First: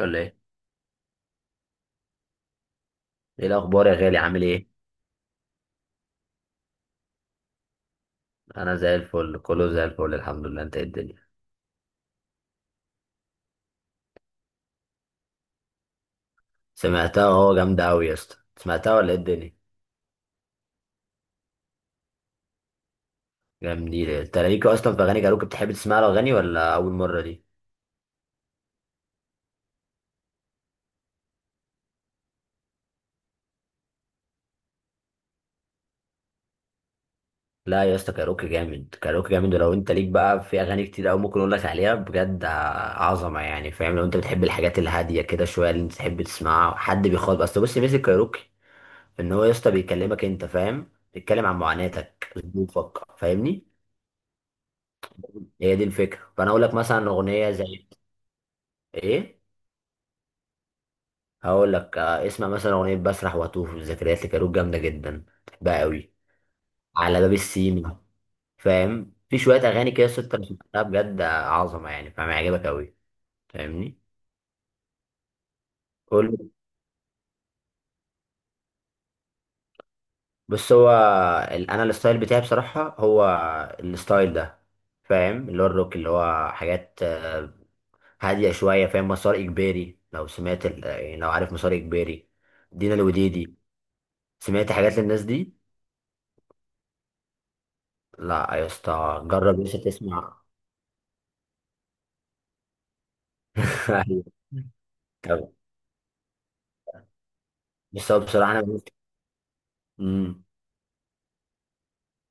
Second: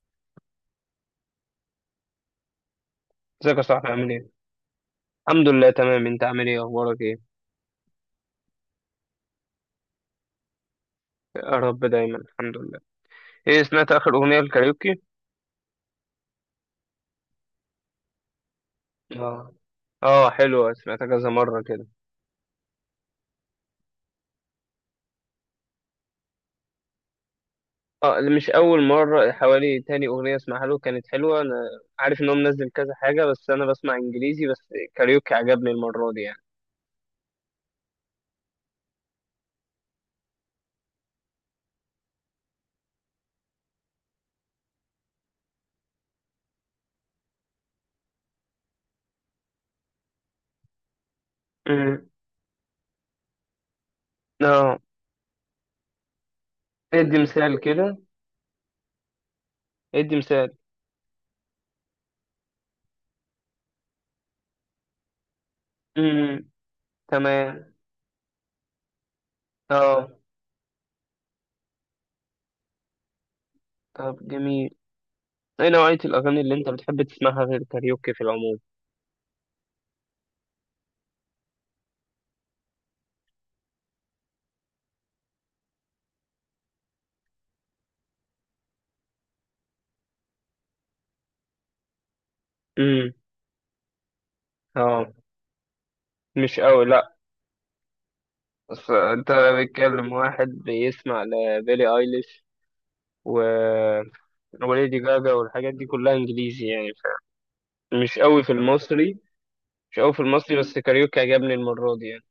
ولا ايه؟ ايه ازيك يا الاخبار صاحبي، يا عامل غالي؟ ايه؟ عامل ايه؟ الحمد لله تمام، انت عامل ايه؟ اخبارك ايه؟ انا زي الفل، كله زي الفل الحمد لله. انت إيه الدنيا؟ يا رب دايما، الحمد لله. ايه، سمعت اخر اغنية الكاريوكي؟ سمعتها اهو، جامده قوي يا اسطى. سمعتها ولا ايه اه. الدنيا؟ اه، حلوة، سمعتها كذا مرة كده. جامدين. انت ليك اصلا في اغاني كاروكي؟ بتحب تسمع له اغاني ولا اول مره دي؟ اه، اللي مش اول مرة. حوالي تاني اغنية اسمعها له كانت حلوة. انا عارف ان هو منزل كذا حاجة، بس انا بسمع انجليزي بس. كاريوكي عجبني المرة دي يعني. لا يا اسطى، كاروكي جامد، كاروكي جامد. ولو انت ليك بقى في اغاني كتير قوي ممكن اقول لك عليها، بجد عظمه يعني. فاهم؟ لو انت بتحب الحاجات الهاديه كده شويه اللي انت تحب تسمعها، حد بيخاطب. اصل بص، ميزه كاروكي ان هو يا اسطى بيكلمك انت، فاهم؟ بيتكلم عن امم. معاناتك، ظروفك. فاهمني؟ اه. هي دي الفكرة. فانا اقول لك مثلا ادي اغنية مثال زي كده. ايه. ادي مثال. هقول لك، اسمع مثلا اغنية بسرح واتوه في الذكريات لكاروك، جامدة جدا بحبها قوي. امم. على باب تمام. السيما. فاهم؟ في شوية اغاني كده اه، ست، أنا سمعتها بجد عظمة يعني. فاهم؟ هيعجبك قوي. فاهمني؟ طب جميل. ايه نوعية قول الاغاني لي. اللي انت بتحب تسمعها غير كاريوكي في العموم؟ بص هو، انا الستايل بتاعي بصراحة هو الستايل ده. فاهم؟ اللي هو الروك، اللي هو حاجات هادية شوية. فاهم مسار اجباري؟ لو سمعت يعني لو عارف مسار اجباري، دينا امم. الوديدي، سمعت حاجات اه. للناس دي؟ مش قوي، لا. لا يا بس اسطى، انت جرب لسه بتكلم تسمع. واحد بيسمع لبيلي ايليش، و... ايوه. وليدي جاجا طب والحاجات دي كلها انجليزي يعني بس مش هو قوي في بصراحه انا بموت. المصري. مش قوي في امم المصري، بس كاريوكي عجبني المرة دي يعني.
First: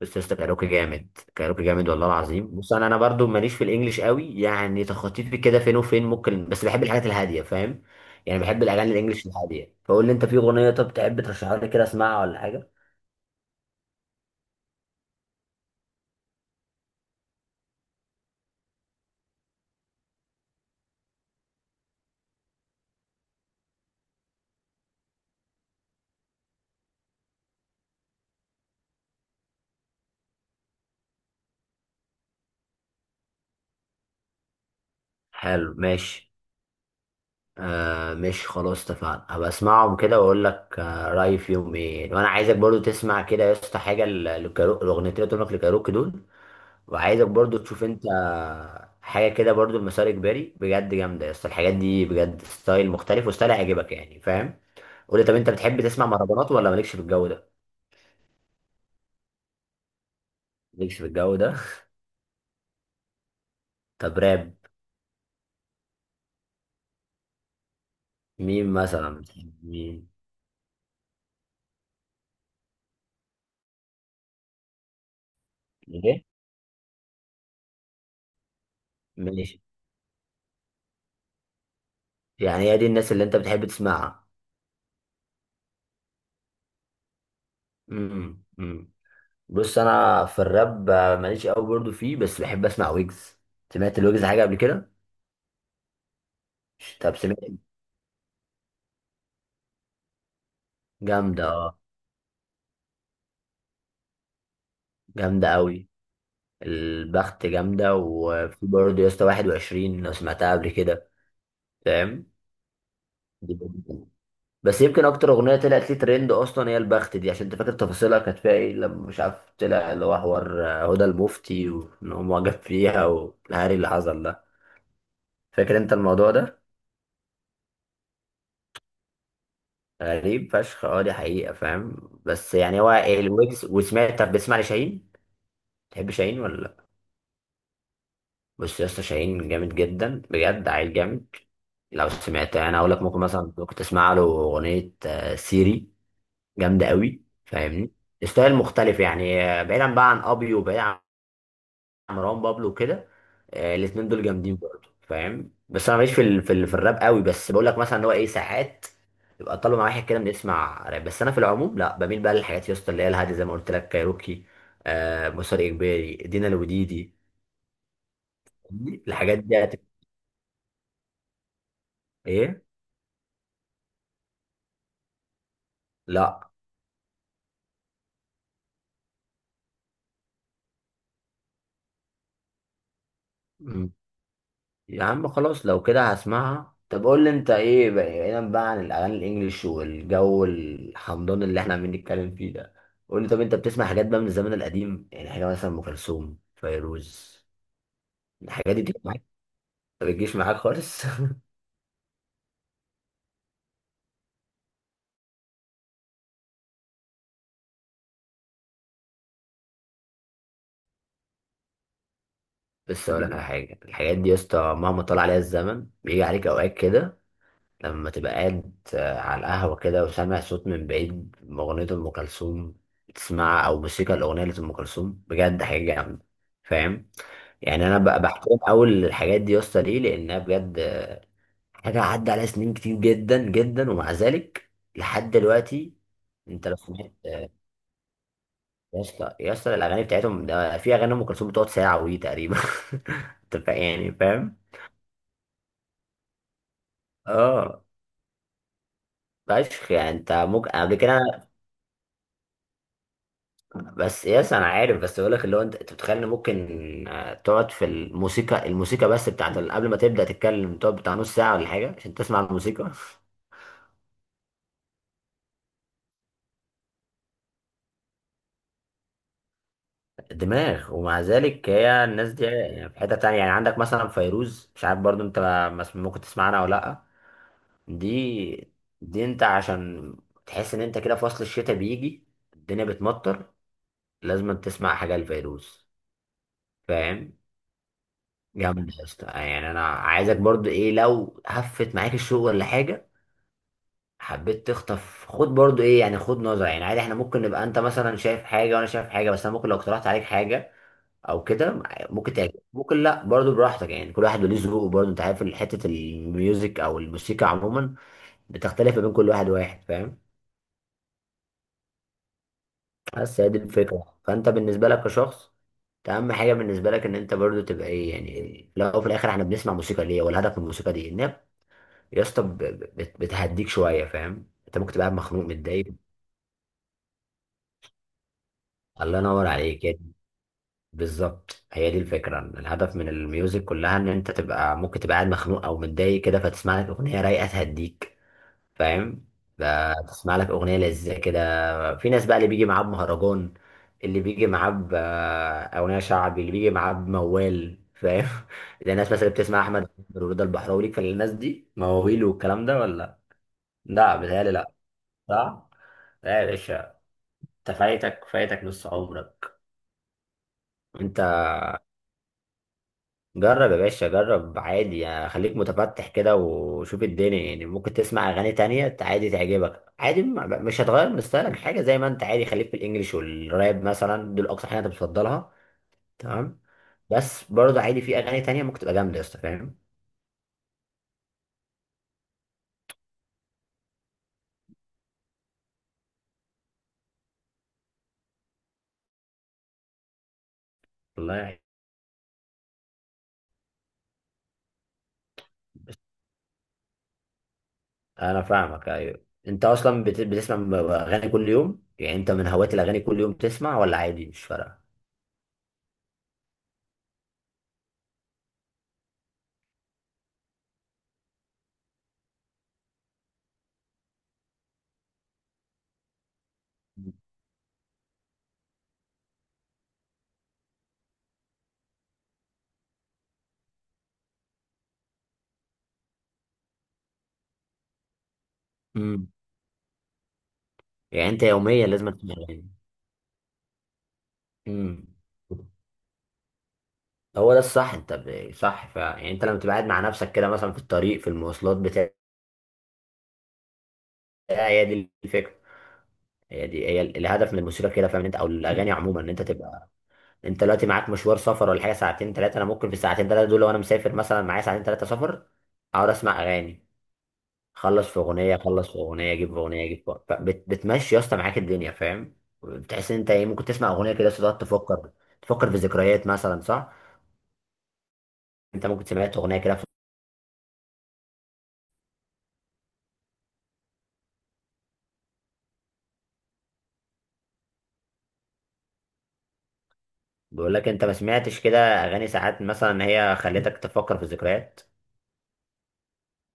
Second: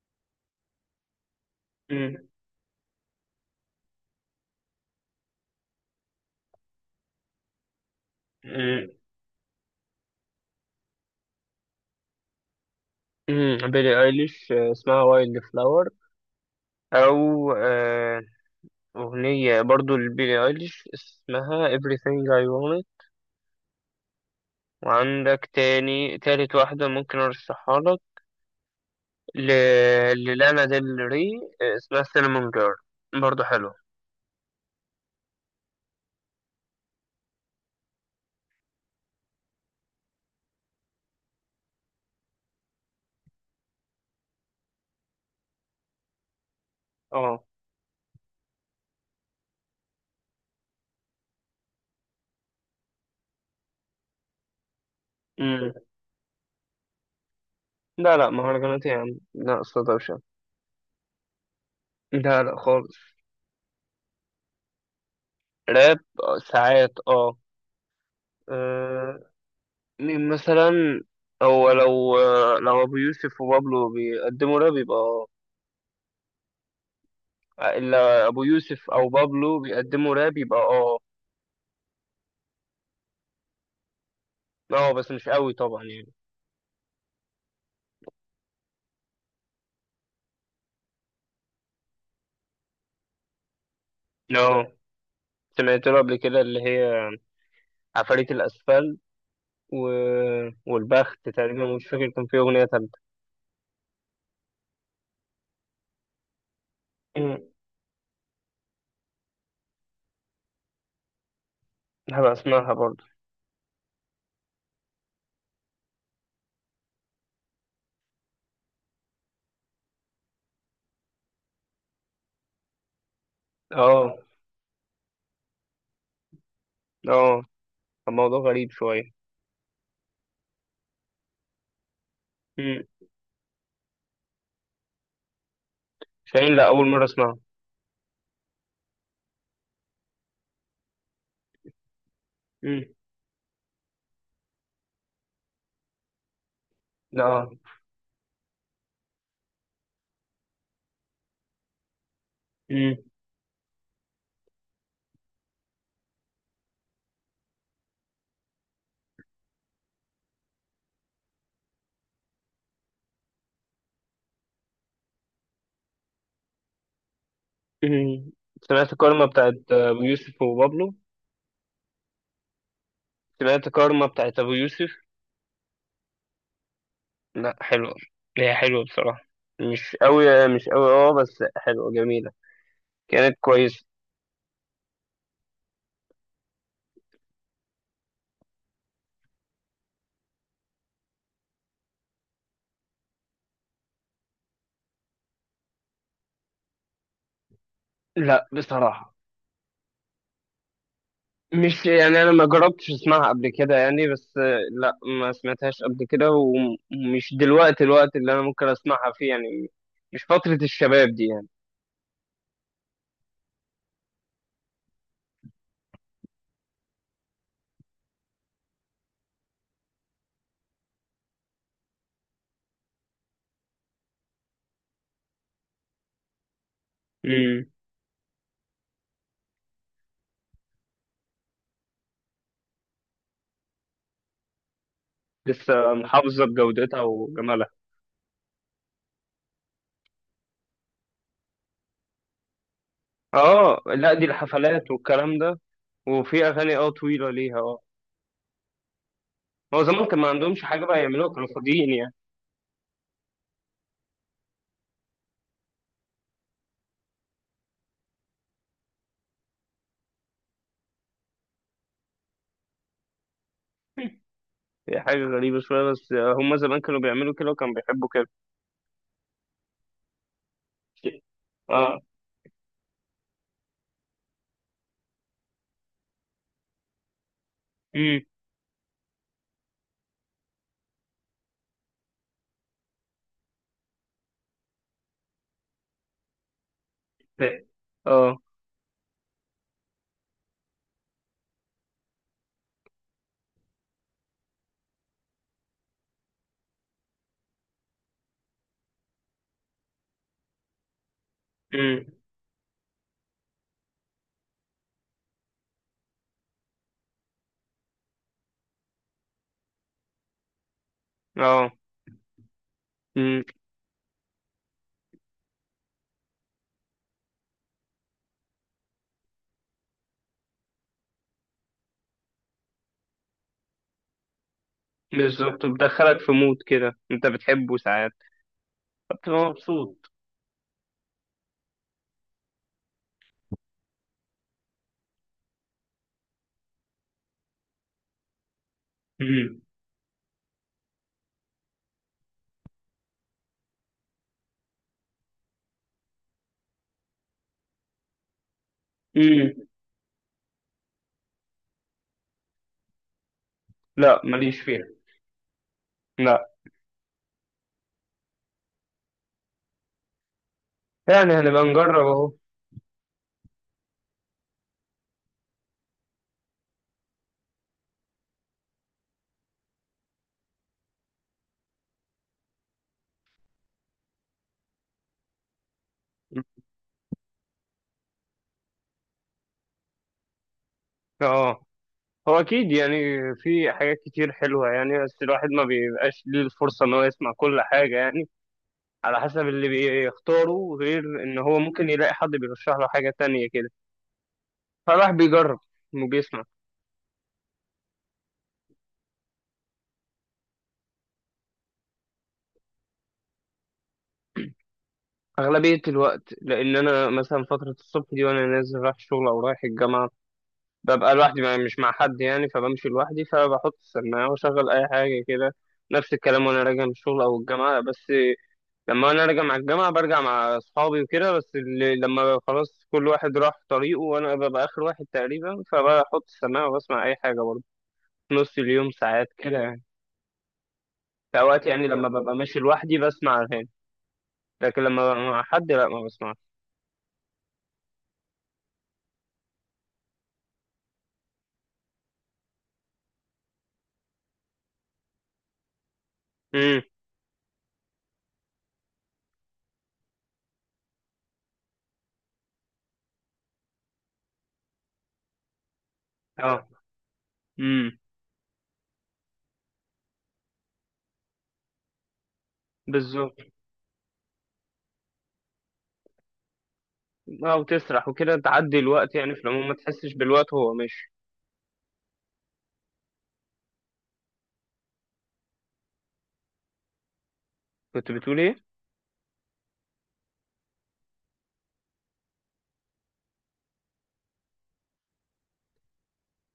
بس يا اسطى، كاروكي جامد، كاروكي جامد والله مم. العظيم. بص، انا برضو ماليش في الانجليش قوي، يعني تخطيطي كده فين وفين ممكن. بس بحب الحاجات الهاديه. فاهم؟ يعني بحب مم. الاغاني الانجليش الهاديه. فقول لي انت في اغنيه، طب تحب ترشحها لي كده اسمعها، ولا حاجه. مم. بيلي ايليش، اسمها وايلد فلاور، او اغنية برضو لبيلي ايليش اسمها everything I want it. وعندك تاني، تالت واحدة ممكن ارشحها لك، ل... للانا ديل ري، اسمها سينمون جيرل، برضه حلو. حلو ماشي. آه ماشي، خلاص اتفقنا، هبقى اسمعهم كده واقول لك آه رايي فيهم ايه. وانا عايزك برضو تسمع كده يا اسطى حاجه الاغنيتين اللي قلت لك لكاروكي دول. وعايزك اه. برضو تشوف انت حاجه كده برضو، المسار اجباري بجد جامده يا اسطى. الحاجات دي بجد ستايل مختلف وستايل هيعجبك، يعني فاهم. قول لي، طب انت امم. بتحب تسمع مهرجانات ولا مالكش في الجو ده؟ لا لا، مهرجانات يا عم لا، أصل دوشة. مالكش في الجو ده. لا لا خالص. طب راب؟ راب ساعات اه. مين مثلا آه،. بتحب؟ مين؟ مين مثلا. هو لو أبو يوسف وبابلو بيقدموا راب، يبقى اه. ايه إلا أبو يوسف أو بابلو ماشي، بيقدموا راب يبقى اه. يعني هي دي الناس اللي انت بتحب تسمعها. اه، بس مش قوي طبعا يعني. امم. بص انا في الراب ماليش قوي برضو فيه، بس بحب اسمع ويجز. سمعت الويجز حاجه قبل اه، كده؟ سمعت له قبل كده، اللي هي طب سمعت؟ عفاريت الأسفل، و... والبخت جامده تقريبا. اه، مش فاكر كان فيه أغنية تالتة. جامده قوي. مم. البخت جامدة، وفي برضه يا اسطى 21 لو سمعتها قبل كده. فاهم؟ هبقى أسمعها برضه. دي برضه. بس يمكن أكتر أغنية طلعت لي ترند أصلا هي البخت دي، عشان أنت فاكر تفاصيلها كانت فيها إيه، لما مش عارف طلع اللي هو حوار هدى المفتي وإن هو معجب فيها والهري اللي اه. حصل ده. فاكر أنت الموضوع ده؟ اه، كان موضوع غريب شوية. غريب فشخ، أه دي حقيقة. فاهم؟ بس يعني مم. هو الويجز. وسمعت؟ طب بتسمع لشاهين؟ تحب شاهين شاهين، ولا لأ، لأ؟ أول مرة أسمعها. بص يا اسطى، شاهين جامد جدا، بجد عيل جامد. لو سمعتها، انا مم. اقول لك ممكن مثلا كنت اسمع له اغنيه سيري، جامده قوي. لا. فاهمني؟ ستايل مختلف، يعني بعيدا بقى عن ابي وبعيدا عن مروان بابلو مم. وكده. الاتنين دول جامدين برضه. فاهم؟ بس انا ماليش في الراب قوي، بس بقول لك مثلا ان هو ايه ساعات يبقى طالب مع واحد كده بنسمع راب، بس انا في العموم لا، بميل بقى للحاجات يا اسطى اللي هي الهاديه، زي ما قلت لك، كايروكي، آه، مسار اجباري، دينا الوديدي. مم. سمعت كارما الحاجات بتاعت دي هتبقى أبو يوسف وبابلو؟ ايه. سمعت كارما بتاعت أبو يوسف؟ لا لأ، حلوة. هي حلوة بصراحة. مش أوي مش أوي، اه بس حلوة جميلة. كانت كويسة. يا عم خلاص، لو كده هسمعها. طب قول لي انت ايه بقى بعيدا بقى عن الاغاني الانجليش والجو الحمضان اللي احنا عمالين نتكلم فيه ده. قول لي، طب انت بتسمع حاجات بقى من الزمن القديم؟ يعني حاجه مثلا ام كلثوم، فيروز، لأ الحاجات دي بتيجي بصراحة، معاك؟ ما بتجيش معاك خالص؟ مش يعني انا ما جربتش اسمعها قبل كده يعني، بس لا، ما سمعتهاش قبل كده، ومش دلوقتي الوقت اللي انا ممكن اسمعها فيه يعني. مش فترة الشباب دي يعني. بس اقول لك على حاجه، الحاجات دي يا اسطى مهما طال عليها الزمن بيجي عليك اوقات كده لما تبقى قاعد على القهوة كده وسامع صوت من بعيد أغنية أم كلثوم تسمعها، أو موسيقى الأغنية لأم كلثوم، بجد حاجة جامدة. فاهم؟ امم. يعني أنا بقى بحترم أول الحاجات دي يا اسطى، ليه؟ لأنها بجد حاجة عدى عليها سنين كتير جدا جدا، ومع ذلك لحد دلوقتي. لسه محافظة أنت لو بجودتها سمعت وجمالها. يا اسطى، يا اسطى، الأغاني بتاعتهم ده، في أغاني أم كلثوم بتقعد ساعة ودي تقريبا. اه يعني لا، دي فاهم. الحفلات والكلام ده. وفي اغاني اه طويلة ليها اه. اه هو فشخ، زمان يعني كان ما انت عندهمش ممكن حاجة قبل بقى يعملوها، كده، كانوا فاضيين يعني. بس يس انا عارف. بس بقول لك اللي هو، انت بتتخيل ان ممكن تقعد في الموسيقى، الموسيقى بس بتاعت قبل ما تبدا تتكلم تقعد بتاع نص ساعه ولا حاجه عشان تسمع الموسيقى. هي حاجة غريبة شوية، بس هم زمان كانوا بيعملوا كده وكانوا بيحبوا كده. دماغ. ومع ذلك اه. هي الناس دي يعني في حته تانية. يعني عندك مثلا فيروز، مش عارف برضو انت ممكن تسمع عنها ولا لا. امم. دي دي انت عشان تحس ان انت كده في فصل الشتاء بيجي، الدنيا بتمطر، لازم تسمع حاجه لفيروز. فاهم؟ اه. جامد يا اسطى. يعني انا عايزك برضو ايه، لو هفت معاك الشغل ولا حاجه، حبيت تخطف، خد برضو ايه يعني، خد نظرة. يعني عادي احنا ممكن نبقى انت مثلا شايف حاجة وانا شايف حاجة، بس انا ممكن لو اقترحت عليك حاجة او كده امم. ممكن تعجبك، ممكن لا، برضو براحتك. يعني كل واحد وليه ذوقه، برضو انت عارف، حتة الميوزك او الموسيقى عموما بتختلف ما بين كل واحد وواحد. فاهم؟ اه، بس هي دي الفكرة. فانت بالنسبة لك كشخص، انت اهم حاجة بالنسبة لك ان انت برضو تبقى ايه يعني. لو في الاخر احنا بنسمع موسيقى ليه، والهدف من الموسيقى دي ان هي يا اسطى بتهديك شوية. فاهم؟ انت ممكن تبقى قاعد مخنوق بالظبط، متضايق. بتدخلك في مود كده انت بتحبه ساعات، الله فبتبقى ينور عليك. مبسوط. بالظبط، هي دي الفكرة، الهدف من الميوزك كلها ان انت تبقى، ممكن تبقى قاعد مخنوق او متضايق كده، فتسمع لك اغنية رايقة تهديك. فاهم؟ امم. تسمع لك اغنية لذيذة كده. في ناس بقى اللي بيجي معاه بمهرجان، اللي بيجي معاه اغنية شعبي، اللي بيجي معاه بموال. فاهم؟ زي الناس مثلا اللي امم. بتسمع احمد عامر ورضا البحراوي ليك، فالناس دي مواويل والكلام ده، ولا؟ لا لا، بيتهيألي ماليش لا. فيها. صح. لا يا لا. باشا، انت فايتك، فايتك نص عمرك انت. يعني هنبقى نجرب اهو. جرب يا باشا، جرب عادي، يعني خليك متفتح كده وشوف الدنيا، يعني ممكن تسمع اغاني تانية عادي تعجبك عادي. مش هتغير من ستايلك حاجة، زي ما انت عادي خليك في الانجليش والراب مثلا دول اكتر حاجة انت بتفضلها، تمام. بس برضه عادي، في اغاني تانية ممكن تبقى جامدة يا اسطى. فاهم؟ اه، هو اكيد يعني، في حاجات كتير حلوه يعني، بس الواحد ما بيبقاش ليه الفرصه ان هو يسمع كل حاجه يعني، على حسب اللي بيختاره، غير والله ان هو يعني. ممكن يلاقي حد بيرشح له حاجه تانية كده. فالواحد بيجرب بس وبيسمع انا فاهمك. ايوه انت اصلا بتسمع اغاني كل يوم. يعني انت من هواة الاغاني، كل يوم تسمع ولا عادي مش فارقة؟ اغلبيه الوقت، لان انا مثلا فتره الصبح دي وانا نازل رايح الشغل او رايح الجامعه، ببقى لوحدي بقى مش مع حد يعني، فبمشي لوحدي فبحط السماعة وأشغل أي حاجة كده. نفس الكلام وأنا راجع من الشغل أو الجامعة. بس لما أنا راجع مع الجامعة برجع مع أصحابي وكده، بس اللي لما خلاص كل واحد راح طريقه وأنا ببقى آخر واحد تقريبا، فبحط السماعة وبسمع أي حاجة برضه في نص اليوم ساعات امم. كده يعني. يعني في انت أوقات يعني يوميا لما لازم تسمع ببقى ماشي اغاني. لوحدي بسمع أغاني، لكن امم. لما ببقى مع حد لأ ما بسمعش. هو ده الصح، انت صح فعلا، يعني انت لما تبقى قاعد مع نفسك كده مثلا في الطريق، في المواصلات بتاع، هي دي الفكره، هي أمم. دي هي الهدف من الموسيقى كده. فاهم انت؟ او الاغاني عموما، ان انت تبقى، انت دلوقتي معاك مشوار سفر ولا حاجه ساعتين ثلاثه، انا ممكن في الساعتين ثلاثه دول لو انا مسافر مثلا، معايا ساعتين ثلاثه سفر، اقعد اسمع أه. اغاني، أمم. اخلص في اغنيه اخلص في اغنيه اجيب في اغنيه اجيب في، بتمشي يا اسطى معاك الدنيا. فاهم؟ بتحس ان انت بالظبط. ايه، ممكن تسمع اغنيه كده بس تقعد تفكر، تفكر في ذكريات مثلا، صح؟ أه، وتسرح وكده تعدي انت ممكن الوقت يعني، سمعت في اغنيه العموم ما كده؟ تحسش بالوقت وهو ماشي. كنت بتقول ايه؟ بقول لك، انت ما سمعتش كده اغاني ساعات مثلا هي خلتك تفكر في الذكريات؟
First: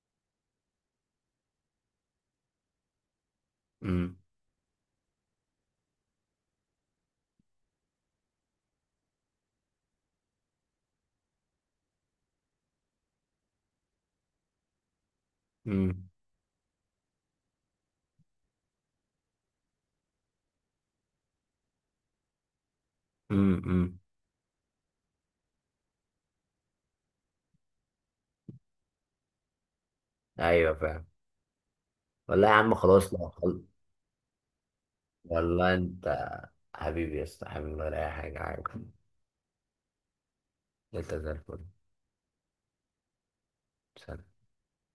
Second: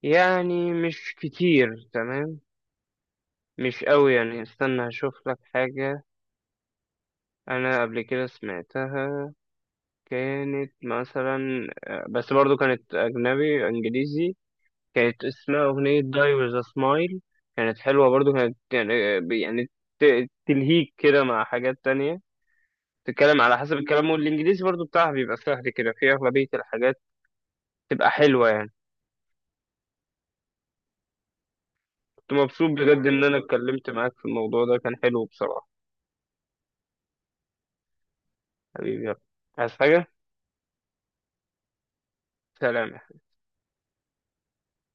يعني مش كتير، تمام. مش قوي امم يعني. استنى هشوف لك حاجة. انا قبل كده سمعتها، كانت مثلا، بس برضو كانت اجنبي انجليزي، كانت اسمها اغنية امم داي ويز ا سمايل. كانت حلوة، برضو كانت يعني ت- تلهيك كده مع حاجات تانية. تتكلم امم على حسب امم الكلام، والانجليزي برضو بتاعها بيبقى سهل كده في اغلبية الحاجات، تبقى حلوة يعني. ايوه فاهم. كنت والله يا مبسوط عم بجد خلاص، ان لا انا اتكلمت معاك في الموضوع ده، كان حلو بصراحة. والله انت حبيبي يا اسطى، حبيبي ولا اي حاجه عادي. حبيبي يلا. عايز حاجة؟ انت زي الفل. سلام. سلام.